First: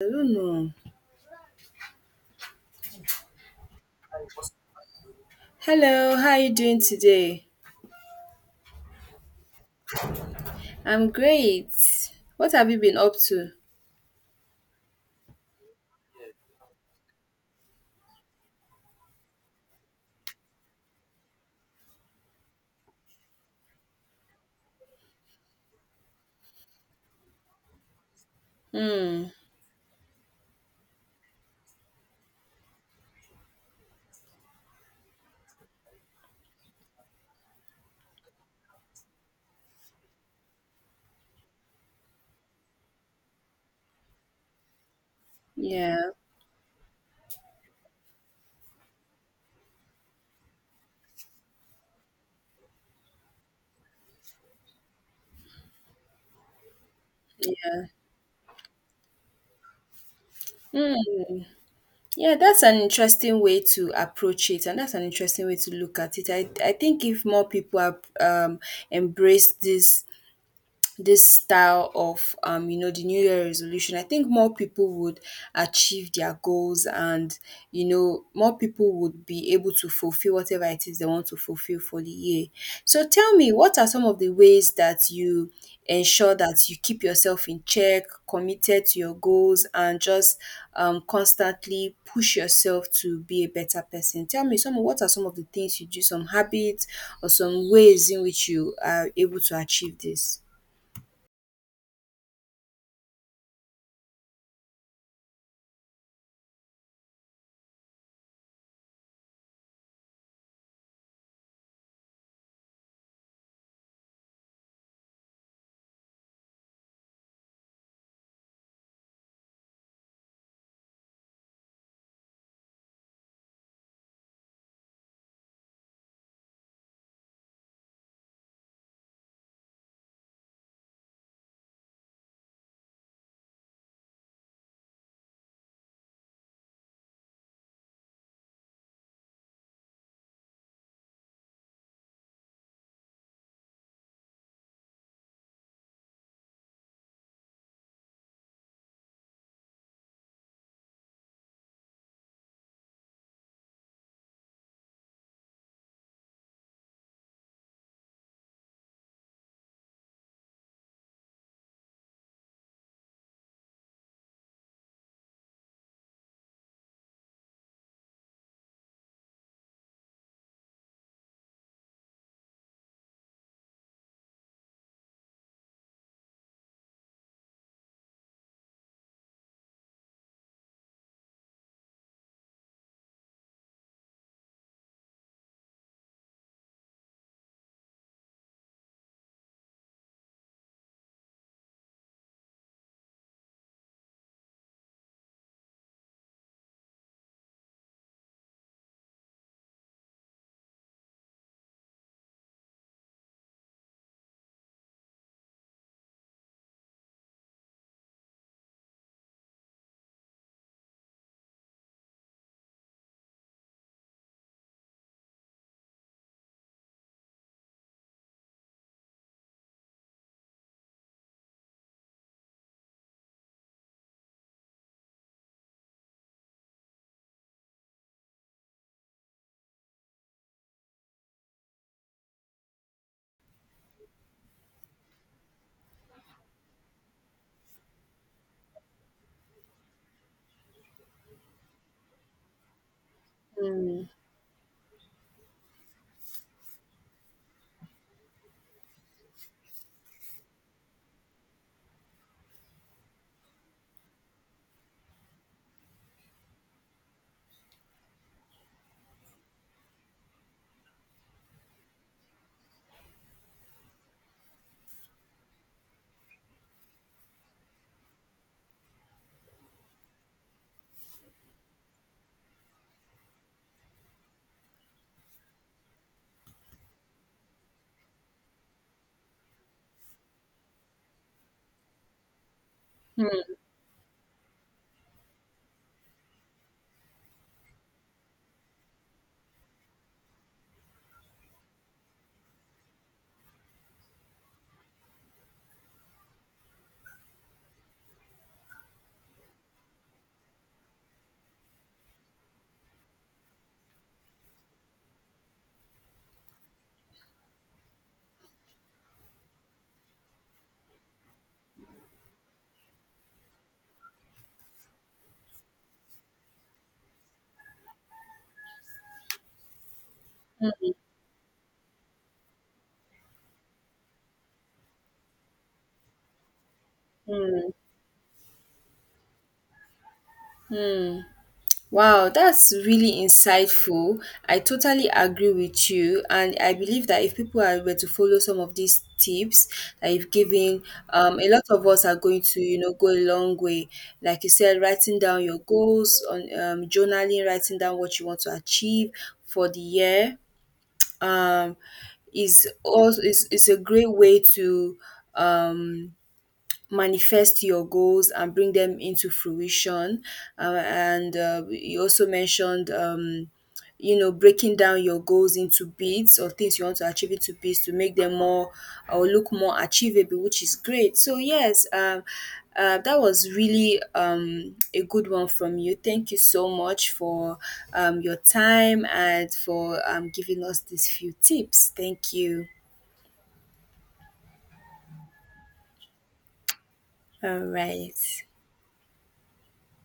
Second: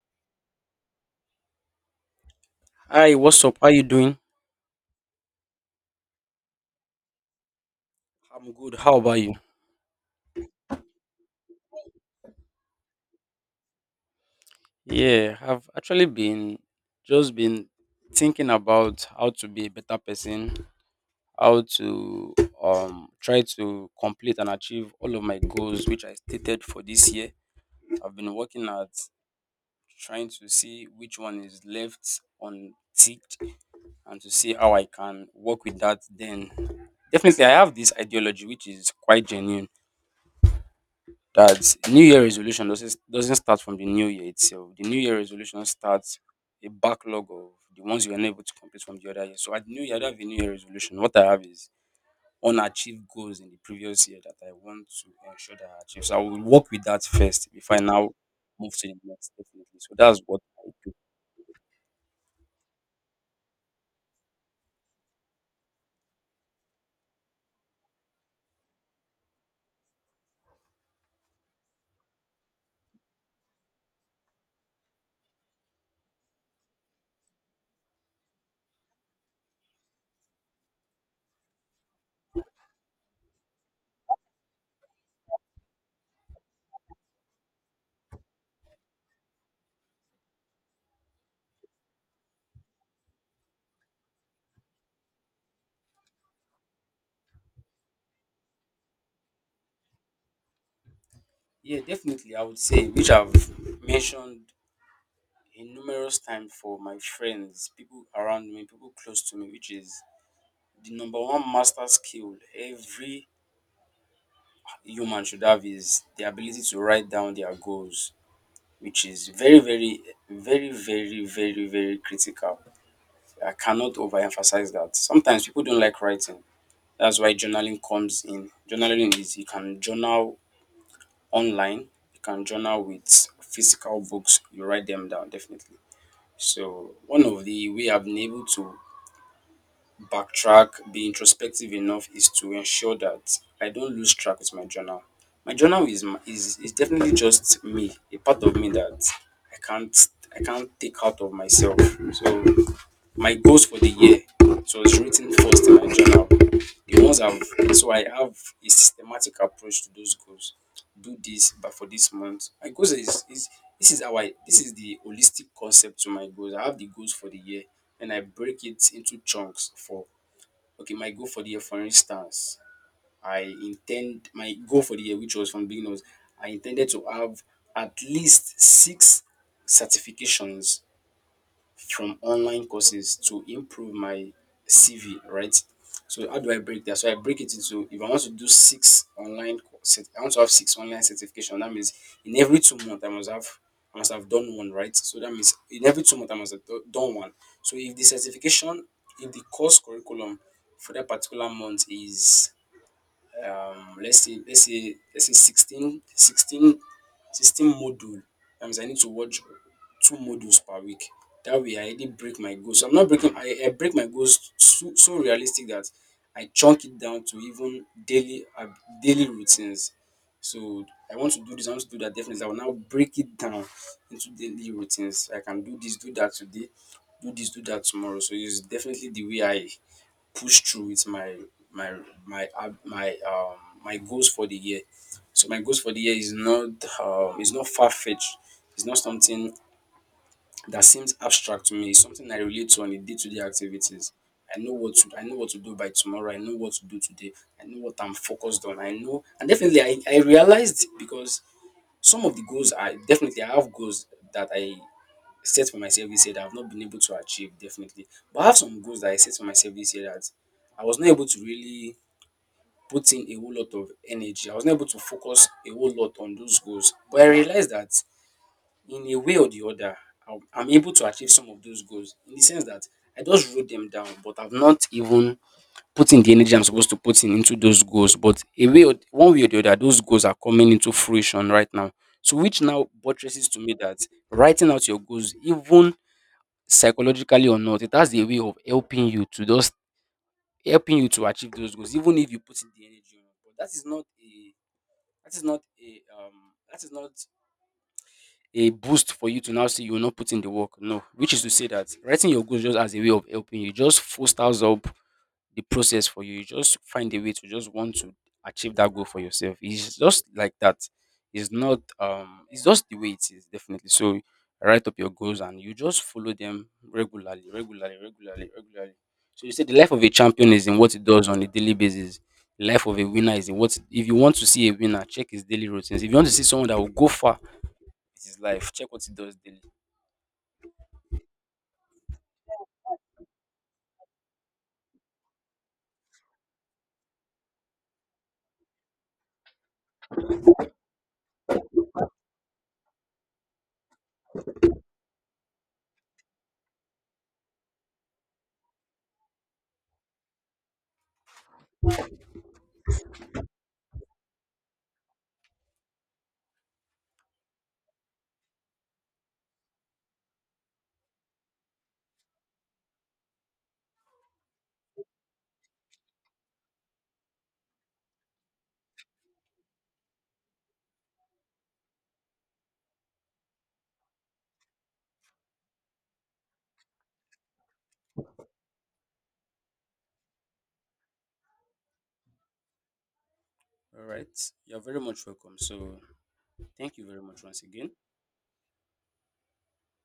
Hello. Hi, what's up? How you doing? Hello, how are you doing today? I'm good. How about you? I'm great. What have you been up to? Yeah, I've actually been thinking about how to be a better person, how to try to complete and achieve all of my goals which I stated for this year. I've been working at Hmm. trying to see which one is left unticked and to see how I can work with that then. Definitely, I have this ideology which is quite genuine, that New Year resolution doesn't start from the new year itself. The New Year resolution Yeah. starts a backlog of the ones you were unable to complete from the other year. So at New Year, I don't have a New Year resolution. What I have is unachieved goals in the previous year that I want to ensure that I achieve. So I will work with that first before I now move to the next. Definitely. So that's what I do. Yeah, that's an interesting way to approach it, and that's an interesting way to look at it. I think if more people have embraced this style of you know the new year resolution I think more people would achieve their goals and you know more people would be able to fulfill whatever it is they want to fulfill for the year so tell me what are some of the ways that you ensure that you keep yourself in check committed to your goals and just constantly push yourself to be a better person tell me some what are some of the things you do some habits or some ways in which you are able to achieve this. Yeah, definitely. I would say, which I've mentioned in numerous times for my friends, people around me, people close to me, which is, the number one master skill every human should have is the ability to write down their goals, which is very, very, very, very, very, very critical. I cannot overemphasize that. Sometimes people don't like writing. That's why journaling comes in. Journaling is, you can journal online, you can journal with physical books, you write them down definitely. So one of the way I've been able to backtrack, be introspective enough is to ensure that I don't lose track with my journal. My journal is my, is definitely just me, a part of me that I can't I can't take out of myself. So my goals for the year, so it's written first in my journal. The ones I've so I have a systematic approach to those goals. Do this, but for this month, my goals is, this is the holistic concept to my goals. I have the goals for the year and I break it into chunks for Okay, my goal for the year, for instance, I intend my goal for the year, which was from the beginning, was, I intended to have at least six certifications from online courses to improve my CV, right? So how do I break that? So I break it into, if I want to do six online courses, I want to have six online certification. That means in every 2 months I must have done one, right? So that means in every 2 months I must have done one. So if the certification, if the course curriculum for that particular month is, let's say 16, 16, sixteen 16, 16 module. That means I need to watch two modules per week. That way I already break my goals. So I'm not breaking, I break my goals so realistic that I chunk it down to even daily routines. So I want to do this, I want to do that definitely. I will now break it down into daily routines. I can do this, do that today, do this, do that tomorrow. So it's definitely the way I push through with my my my ab- my my goals for the year. So my goals for the year is not far fetched. It's not something that seems abstract to me. It's something I relate to on a day to day Mm. activities. I know what to I know what to do by tomorrow. I know what to do today. I know what I'm focused on. I know, and definitely I realized, because some of the goals, I definitely, I have goals that I set for myself this year that I've not been able to achieve definitely. But I have some goals that I set for myself this year that I was not able to really put in a whole lot of energy. I was not able to focus a whole lot on those goals. But I realized that in a way or the other, I'm able to achieve some of those goals in the sense that I just wrote them down, but I've not even put in the energy I'm supposed to put in into those goals. But a way or one way or the other, those goals are coming into fruition right now. So which now buttresses to me that writing out your goals, even psychologically or not, it has a way of helping you to achieve those goals, even if you put in the energy on it. But that is not a that is not a that is not a boost for you to now say you're not putting the work. No, which is to say that writing your goals just as a way of helping you just fosters up the process for you. You just find a way to just want to achieve that goal for yourself. It's just like that. It's not, it's just the way it is definitely. So write up your goals and you just follow them regularly, regularly, regularly, regularly. So you say the life of a champion is in what it does on a daily basis. The life of a winner is in what if you want to see a winner, check his daily routines. If you want to see someone that will go far with his life, check what he does daily. Wow, that's really insightful. I totally agree with you, and I believe that if people are were to follow some of these tips that you've given, a lot of us are going to, you know, go a long way. Like you said, writing down your goals on journaling, writing down what you want to achieve for the year, um, is also is a great way to um manifest your goals and bring them into fruition. And you also mentioned, you know, breaking down your goals into bits or things you want to achieve into bits to make them more or look more achievable, which is great. So, yes, that was really a good one from you. Thank you so much for your time and for giving us these few tips. Thank you. All right. You're very much welcome. So thank you very much once All again. right.